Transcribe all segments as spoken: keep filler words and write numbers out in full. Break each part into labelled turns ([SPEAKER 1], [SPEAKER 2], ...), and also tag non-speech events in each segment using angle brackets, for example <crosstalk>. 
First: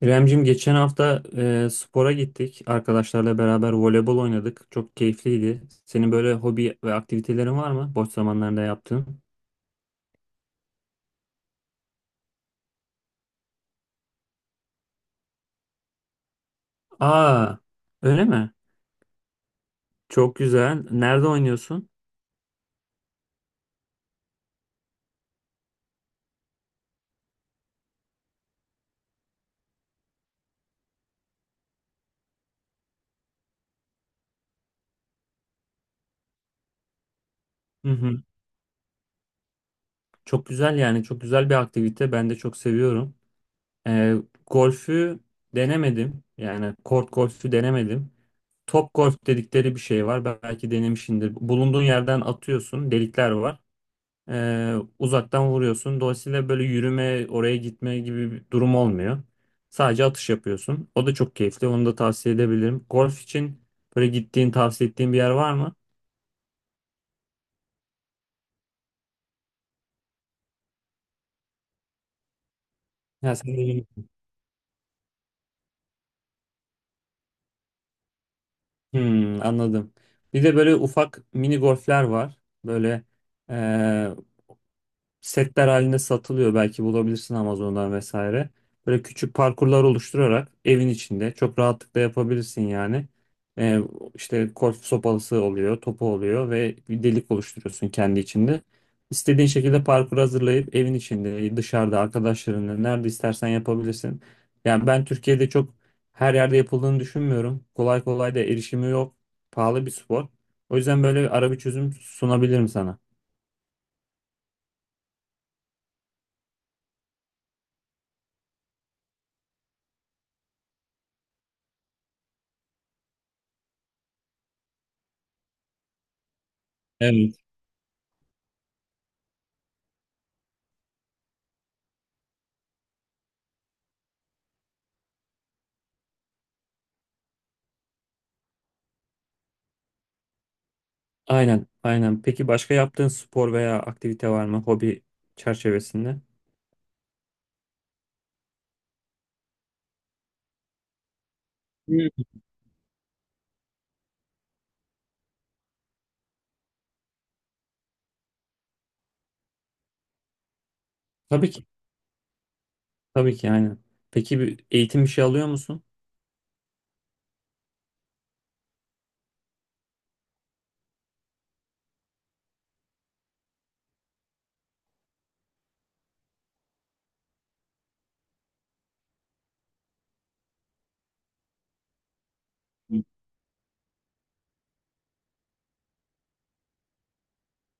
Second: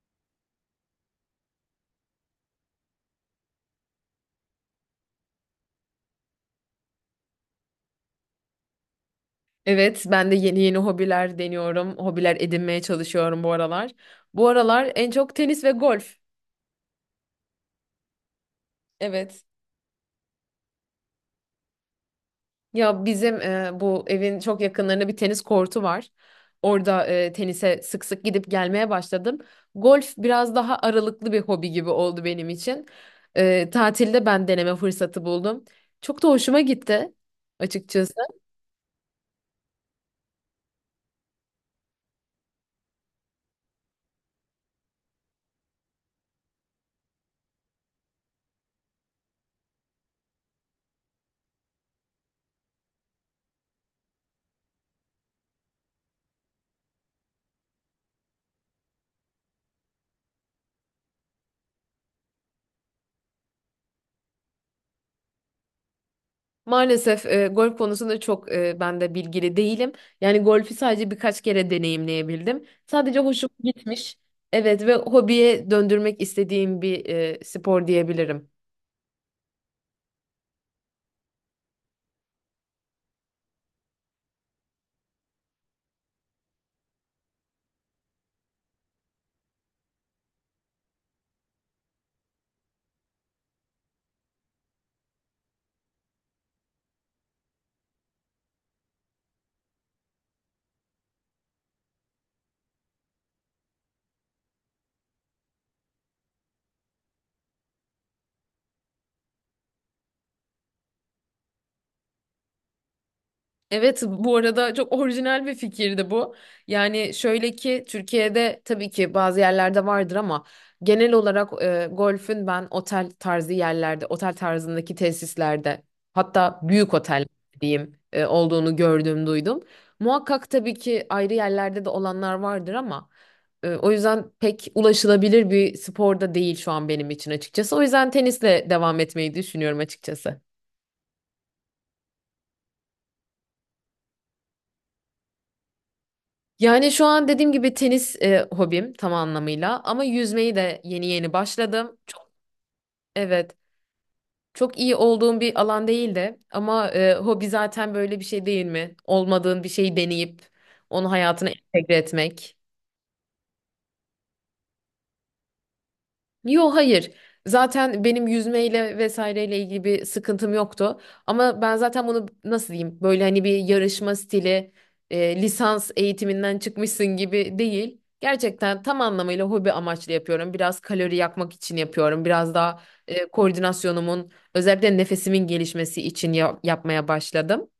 [SPEAKER 1] İremcim geçen hafta e, spora gittik. Arkadaşlarla beraber voleybol oynadık. Çok keyifliydi. Senin böyle hobi ve aktivitelerin var mı? Boş zamanlarında yaptığın.
[SPEAKER 2] Evet, ben de yeni yeni hobiler deniyorum. Hobiler edinmeye çalışıyorum bu aralar. Bu aralar en çok tenis ve golf.
[SPEAKER 1] Aa, öyle mi?
[SPEAKER 2] Evet.
[SPEAKER 1] Çok güzel. Nerede oynuyorsun?
[SPEAKER 2] Ya bizim e, bu evin çok yakınlarında bir tenis kortu var. Orada e, tenise sık sık gidip gelmeye başladım. Golf biraz daha aralıklı bir hobi gibi oldu benim için. E, tatilde ben deneme fırsatı buldum. Çok da hoşuma gitti
[SPEAKER 1] Hı
[SPEAKER 2] açıkçası.
[SPEAKER 1] hı. Çok güzel yani. Çok güzel bir aktivite. Ben de çok seviyorum. E, Golfü denemedim. Yani kort golfü denemedim. Top golf dedikleri bir şey var. Belki denemişsindir. Bulunduğun yerden atıyorsun. Delikler var. Ee, uzaktan vuruyorsun. Dolayısıyla böyle yürüme, oraya gitme gibi bir durum olmuyor. Sadece atış yapıyorsun. O da çok keyifli. Onu da tavsiye edebilirim. Golf için böyle gittiğin, tavsiye ettiğin bir yer var mı?
[SPEAKER 2] Maalesef e, golf konusunda çok e, ben de bilgili değilim. Yani golfi sadece birkaç kere deneyimleyebildim. Sadece
[SPEAKER 1] Ya
[SPEAKER 2] hoşuma
[SPEAKER 1] sen de-
[SPEAKER 2] gitmiş. Evet ve hobiye döndürmek istediğim bir e, spor diyebilirim.
[SPEAKER 1] Hmm, anladım. Bir de böyle ufak mini golfler var. Böyle setler halinde satılıyor. Belki bulabilirsin Amazon'dan vesaire. Böyle küçük parkurlar oluşturarak evin içinde çok rahatlıkla yapabilirsin yani. Ee, işte golf sopalısı oluyor, topu oluyor ve bir delik oluşturuyorsun kendi içinde. İstediğin şekilde parkur hazırlayıp evin içinde, dışarıda, arkadaşlarınla nerede istersen yapabilirsin. Yani ben Türkiye'de çok her yerde yapıldığını düşünmüyorum. Kolay kolay da erişimi yok. Pahalı bir spor. O yüzden böyle ara bir çözüm sunabilirim sana.
[SPEAKER 2] Evet, bu arada çok orijinal bir fikirdi bu. Yani şöyle ki Türkiye'de tabii ki bazı yerlerde vardır ama genel olarak e, golfün ben otel tarzı yerlerde, otel tarzındaki tesislerde, hatta büyük otel
[SPEAKER 1] Evet.
[SPEAKER 2] diyeyim e, olduğunu gördüm, duydum. Muhakkak tabii ki ayrı yerlerde de olanlar vardır ama e, o yüzden pek ulaşılabilir bir spor da değil şu an benim için açıkçası. O yüzden tenisle devam etmeyi düşünüyorum açıkçası.
[SPEAKER 1] Aynen, aynen. Peki başka yaptığın spor veya aktivite var mı hobi çerçevesinde?
[SPEAKER 2] Yani şu an dediğim gibi tenis e, hobim tam anlamıyla, ama yüzmeyi de yeni yeni başladım.
[SPEAKER 1] Hmm.
[SPEAKER 2] Çok evet. Çok iyi olduğum bir alan değil de ama e, hobi zaten böyle bir şey değil mi? Olmadığın bir şeyi deneyip onu hayatına
[SPEAKER 1] Tabii ki,
[SPEAKER 2] entegre etmek.
[SPEAKER 1] tabii ki aynen. Peki bir eğitim bir şey alıyor musun?
[SPEAKER 2] Yo, hayır. Zaten benim yüzmeyle vesaireyle ilgili bir sıkıntım yoktu. Ama ben zaten bunu nasıl diyeyim? Böyle hani bir yarışma stili, e, lisans eğitiminden çıkmışsın gibi değil. Gerçekten tam anlamıyla hobi amaçlı yapıyorum. Biraz kalori yakmak için yapıyorum. Biraz daha e, koordinasyonumun, özellikle nefesimin gelişmesi için ya- yapmaya başladım.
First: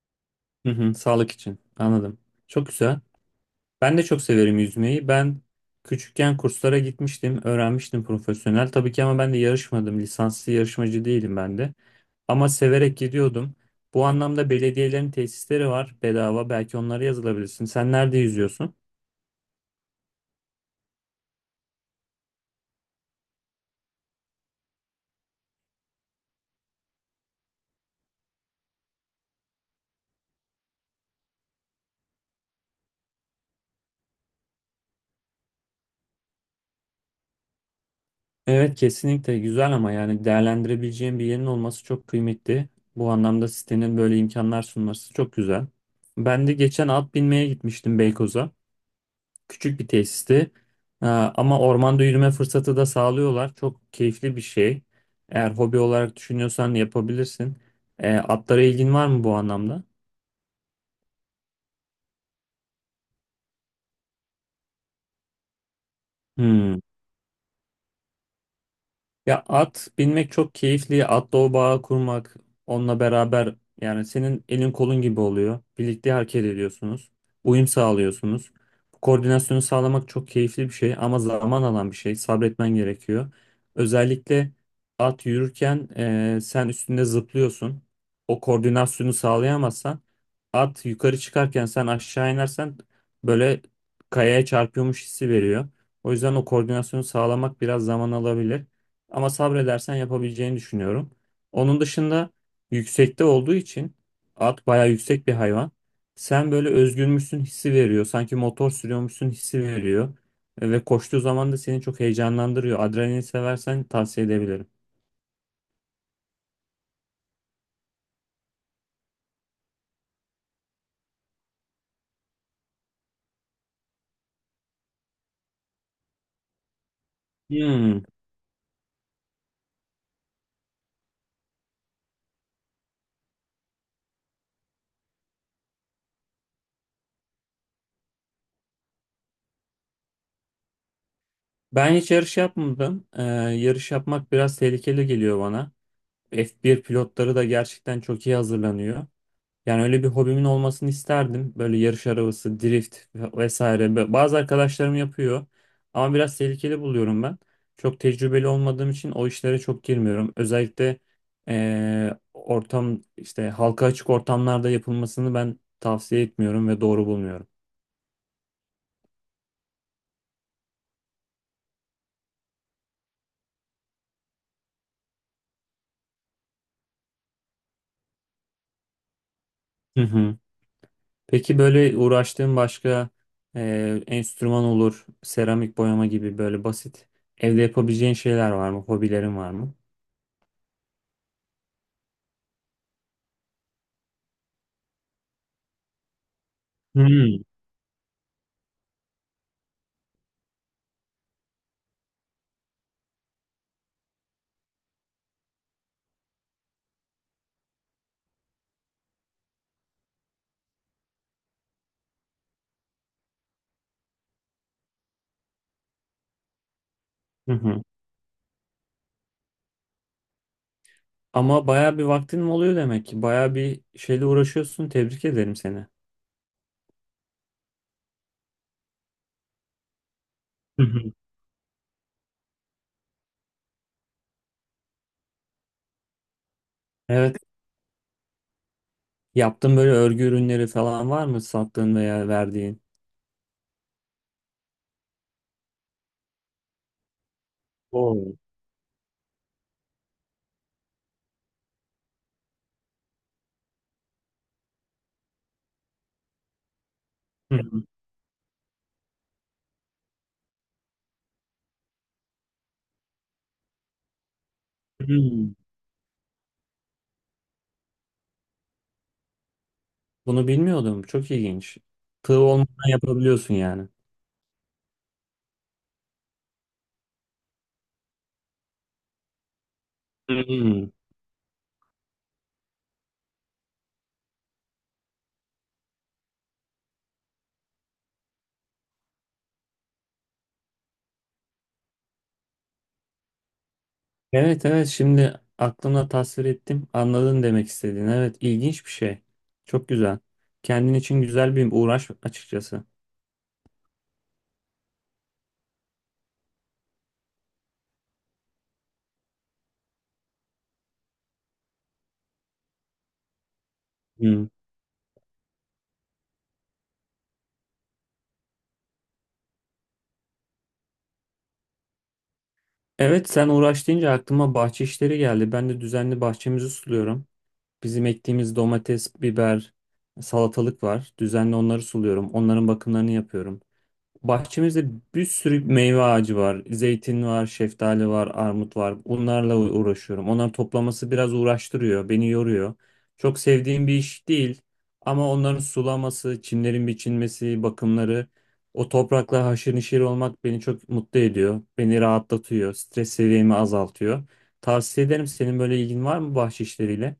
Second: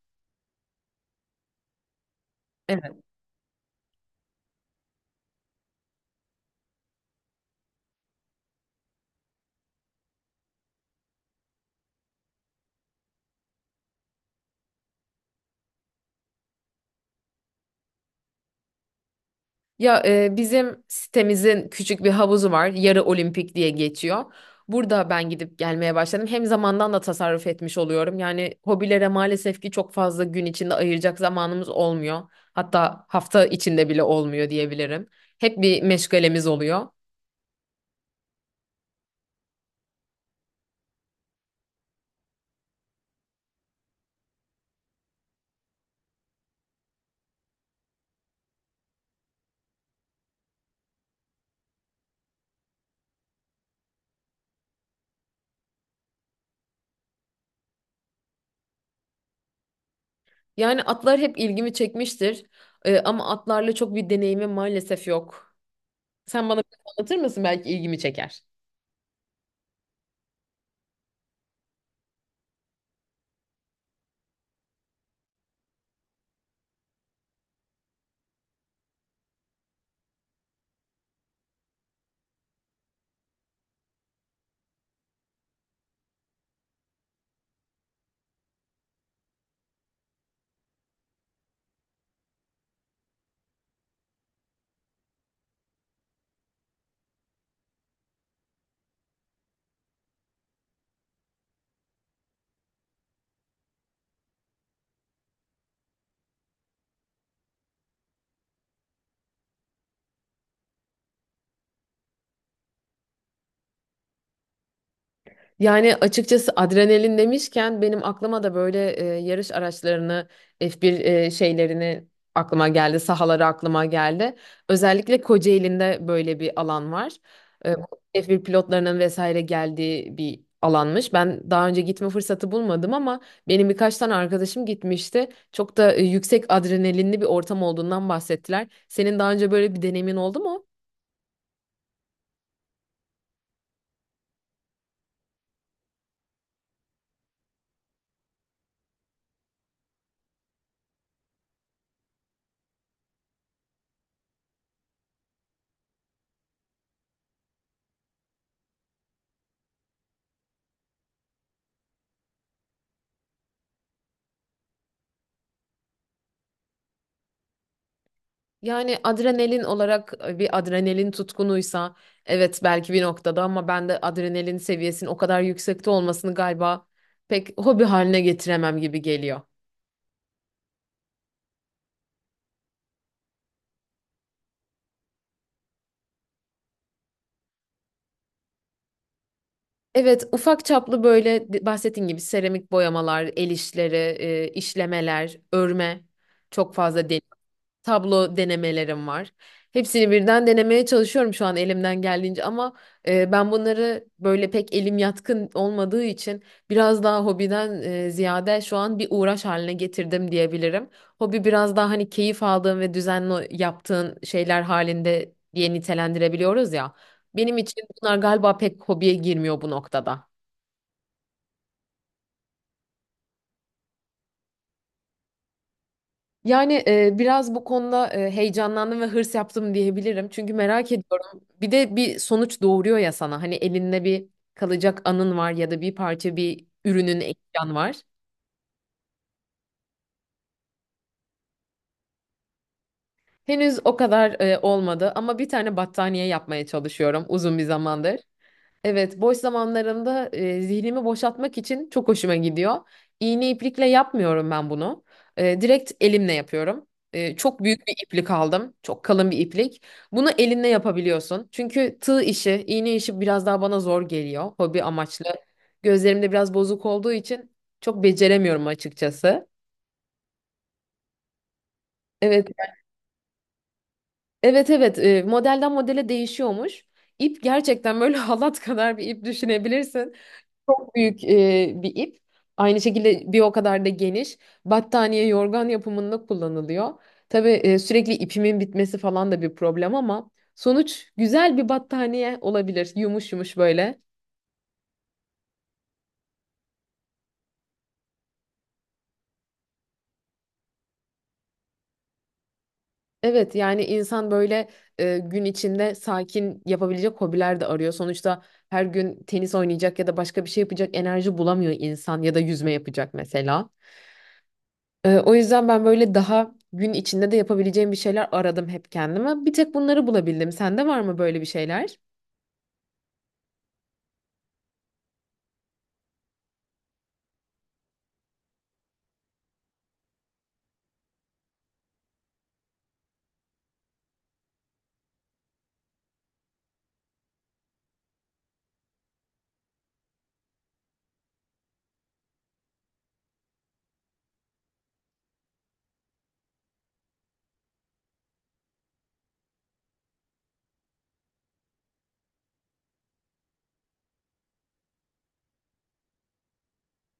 [SPEAKER 1] Hı hı, sağlık için. Anladım. Çok
[SPEAKER 2] Evet.
[SPEAKER 1] güzel. Ben de çok severim yüzmeyi. Ben küçükken kurslara gitmiştim, öğrenmiştim profesyonel. Tabii ki ama ben de yarışmadım. Lisanslı yarışmacı değilim ben de. Ama severek gidiyordum. Bu anlamda belediyelerin tesisleri var bedava. Belki onlara yazılabilirsin. Sen nerede yüzüyorsun?
[SPEAKER 2] Ya e, bizim sitemizin küçük bir havuzu var. Yarı olimpik diye geçiyor. Burada ben gidip gelmeye başladım. Hem zamandan da tasarruf etmiş oluyorum. Yani hobilere maalesef ki çok fazla gün içinde ayıracak zamanımız olmuyor. Hatta hafta içinde bile olmuyor diyebilirim. Hep bir meşgalemiz oluyor.
[SPEAKER 1] Evet kesinlikle güzel ama yani değerlendirebileceğin bir yerin olması çok kıymetli. Bu anlamda sitenin böyle imkanlar sunması çok güzel. Ben de geçen at binmeye gitmiştim Beykoz'a. Küçük bir tesisti. Ee, Ama ormanda yürüme fırsatı da sağlıyorlar. Çok keyifli bir şey. Eğer hobi olarak düşünüyorsan yapabilirsin. Ee, Atlara ilgin var mı bu anlamda?
[SPEAKER 2] Yani atlar hep ilgimi çekmiştir. Ee, ama atlarla çok bir deneyimim maalesef yok. Sen bana biraz
[SPEAKER 1] Hmm.
[SPEAKER 2] anlatır mısın? Belki ilgimi çeker.
[SPEAKER 1] Ya at binmek çok keyifli. Atla o bağı kurmak onunla beraber yani senin elin kolun gibi oluyor. Birlikte hareket ediyorsunuz. Uyum sağlıyorsunuz. Bu koordinasyonu sağlamak çok keyifli bir şey ama zaman alan bir şey. Sabretmen gerekiyor. Özellikle at yürürken eee, sen üstünde zıplıyorsun. O koordinasyonu sağlayamazsan at yukarı çıkarken sen aşağı inersen böyle kayaya çarpıyormuş hissi veriyor. O yüzden o koordinasyonu sağlamak biraz zaman alabilir. Ama sabredersen yapabileceğini düşünüyorum. Onun dışında yüksekte olduğu için at bayağı yüksek bir hayvan. Sen böyle özgürmüşsün hissi veriyor. Sanki motor sürüyormuşsun hissi veriyor. E, Ve koştuğu zaman da seni çok heyecanlandırıyor. Adrenalin seversen tavsiye edebilirim.
[SPEAKER 2] Yani açıkçası adrenalin demişken benim aklıma da böyle e, yarış araçlarını, F bir e, şeylerini aklıma geldi, sahaları aklıma geldi. Özellikle Kocaeli'nde böyle bir alan var.
[SPEAKER 1] Hmm.
[SPEAKER 2] E, F bir pilotlarının vesaire geldiği bir alanmış. Ben daha önce gitme fırsatı bulmadım ama benim birkaç tane arkadaşım gitmişti. Çok da e, yüksek adrenalinli bir ortam olduğundan bahsettiler. Senin daha önce böyle bir deneyimin oldu mu?
[SPEAKER 1] Ben hiç yarış yapmadım. Ee, yarış yapmak biraz tehlikeli geliyor bana. F bir pilotları da gerçekten çok iyi hazırlanıyor. Yani öyle bir hobimin olmasını isterdim. Böyle yarış arabası, drift vesaire. Be- Bazı arkadaşlarım yapıyor. Ama biraz tehlikeli buluyorum ben. Çok tecrübeli olmadığım için o işlere çok girmiyorum. Özellikle eee, ortam işte halka açık ortamlarda yapılmasını ben tavsiye etmiyorum ve doğru bulmuyorum.
[SPEAKER 2] Yani adrenalin olarak e, bir adrenalin tutkunuysa evet belki bir noktada, ama ben de adrenalin seviyesinin o kadar yüksekte olmasını galiba pek hobi haline getiremem gibi geliyor.
[SPEAKER 1] Hı hı. Peki böyle uğraştığın başka eee, enstrüman olur, seramik boyama gibi böyle basit evde yapabileceğin şeyler var mı? Hobilerin var mı?
[SPEAKER 2] Evet, ufak çaplı böyle de- bahsettiğin gibi seramik boyamalar, el işleri, e, işlemeler, örme, çok fazla
[SPEAKER 1] Hmm.
[SPEAKER 2] tablo denemelerim var. Hepsini birden denemeye çalışıyorum şu an elimden geldiğince, ama e, ben bunları böyle pek elim yatkın olmadığı için biraz daha hobiden e, ziyade şu an bir uğraş haline getirdim diyebilirim. Hobi biraz daha hani keyif aldığın ve düzenli yaptığın şeyler halinde diye nitelendirebiliyoruz ya.
[SPEAKER 1] Hı
[SPEAKER 2] Benim
[SPEAKER 1] hı.
[SPEAKER 2] için bunlar galiba pek hobiye girmiyor bu noktada.
[SPEAKER 1] Ama baya bir vaktin mi oluyor demek ki? Baya bir şeyle uğraşıyorsun. Tebrik ederim seni.
[SPEAKER 2] Yani e, biraz bu konuda e, heyecanlandım ve hırs yaptım diyebilirim. Çünkü
[SPEAKER 1] Hı
[SPEAKER 2] merak
[SPEAKER 1] hı.
[SPEAKER 2] ediyorum. Bir de bir sonuç doğuruyor ya sana. Hani elinde bir kalacak anın var ya da bir parça, bir ürünün,
[SPEAKER 1] Evet.
[SPEAKER 2] eşyan var.
[SPEAKER 1] Yaptığın böyle örgü ürünleri falan var mı sattığın veya verdiğin?
[SPEAKER 2] Henüz o kadar e, olmadı ama bir tane battaniye yapmaya çalışıyorum uzun bir zamandır.
[SPEAKER 1] Oo.
[SPEAKER 2] Evet, boş zamanlarımda e, zihnimi boşaltmak için çok hoşuma gidiyor. İğne iplikle yapmıyorum ben bunu. E, direkt elimle yapıyorum. E,
[SPEAKER 1] Hı.
[SPEAKER 2] çok
[SPEAKER 1] hı.
[SPEAKER 2] büyük bir iplik aldım. Çok kalın bir iplik. Bunu elinle yapabiliyorsun. Çünkü tığ işi, iğne işi biraz daha bana zor geliyor. Hobi amaçlı.
[SPEAKER 1] Hmm.
[SPEAKER 2] Gözlerim de biraz bozuk olduğu için çok beceremiyorum açıkçası.
[SPEAKER 1] Bunu bilmiyordum. Çok ilginç. Tığ
[SPEAKER 2] Evet,
[SPEAKER 1] olmadan yapabiliyorsun yani.
[SPEAKER 2] evet, evet. E, modelden modele değişiyormuş. İp gerçekten böyle <laughs> halat kadar bir ip düşünebilirsin.
[SPEAKER 1] Hmm.
[SPEAKER 2] Çok büyük e, bir ip. Aynı şekilde bir o kadar da geniş. Battaniye, yorgan yapımında kullanılıyor. Tabii e, sürekli ipimin bitmesi falan da bir problem, ama sonuç güzel bir battaniye olabilir. Yumuş yumuş böyle.
[SPEAKER 1] Evet evet şimdi aklımda tasvir ettim. Anladın demek istediğin. Evet ilginç bir şey. Çok güzel. Kendin için güzel bir uğraş açıkçası.
[SPEAKER 2] Evet, yani insan böyle e, gün içinde sakin yapabilecek hobiler de arıyor. Sonuçta her gün tenis oynayacak ya da başka bir şey yapacak enerji bulamıyor insan, ya da yüzme yapacak mesela.
[SPEAKER 1] Hmm.
[SPEAKER 2] Ee, o yüzden ben böyle daha gün içinde de yapabileceğim bir şeyler aradım hep kendime. Bir tek bunları bulabildim. Sende var mı böyle bir şeyler?
[SPEAKER 1] Evet sen uğraş deyince aklıma bahçe işleri geldi. Ben de düzenli bahçemizi suluyorum. Bizim ektiğimiz domates, biber, salatalık var. Düzenli onları suluyorum. Onların bakımlarını yapıyorum. Bahçemizde bir sürü meyve ağacı var. Zeytin var, şeftali var, armut var. Bunlarla u- uğraşıyorum. Onları toplaması biraz uğraştırıyor, beni yoruyor. Çok sevdiğim bir iş değil. Ama onların sulaması, çimlerin biçilmesi, bakımları, o toprakla haşır neşir olmak beni çok mutlu ediyor. Beni rahatlatıyor, stres seviyemi azaltıyor. Tavsiye ederim. Senin böyle ilgin var mı bahçe işleriyle?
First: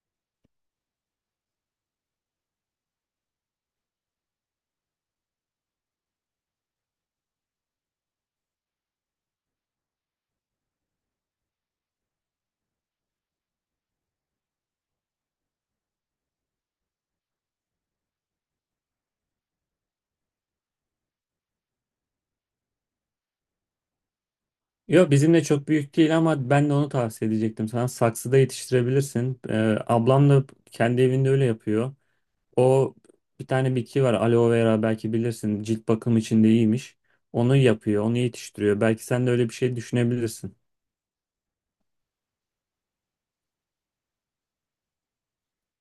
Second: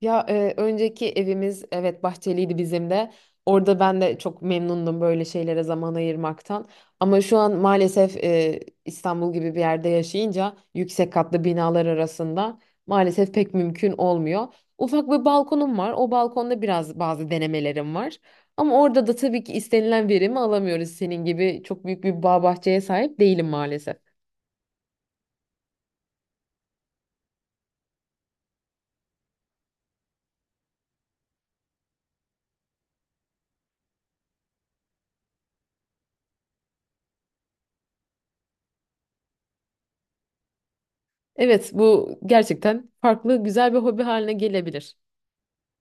[SPEAKER 2] Ya e, önceki evimiz evet bahçeliydi bizim de. Orada ben de çok memnundum böyle şeylere zaman ayırmaktan. Ama şu an maalesef e, İstanbul gibi bir yerde yaşayınca yüksek katlı binalar arasında maalesef pek mümkün olmuyor. Ufak bir balkonum var. O balkonda biraz bazı denemelerim var. Ama orada da tabii ki istenilen verimi alamıyoruz. Senin gibi çok büyük bir bağ bahçeye sahip değilim maalesef.
[SPEAKER 1] Yok bizim de çok büyük değil ama ben de onu tavsiye edecektim sana. Saksıda yetiştirebilirsin. Ee, ablam da kendi evinde öyle yapıyor. O bir tane bitki var aloe vera belki bilirsin. Cilt bakım için de iyiymiş. Onu yapıyor, onu yetiştiriyor. Belki sen de öyle bir şey düşünebilirsin.
[SPEAKER 2] Evet, bu gerçekten farklı, güzel bir hobi haline gelebilir.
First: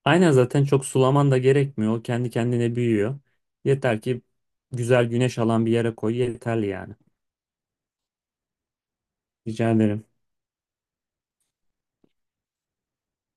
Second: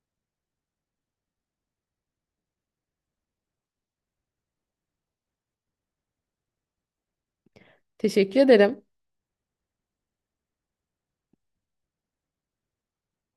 [SPEAKER 1] Aynen zaten çok sulaman da gerekmiyor. O kendi kendine büyüyor. Yeter ki güzel güneş alan bir yere koy yeterli yani.
[SPEAKER 2] Teşekkür ederim.
[SPEAKER 1] Rica ederim.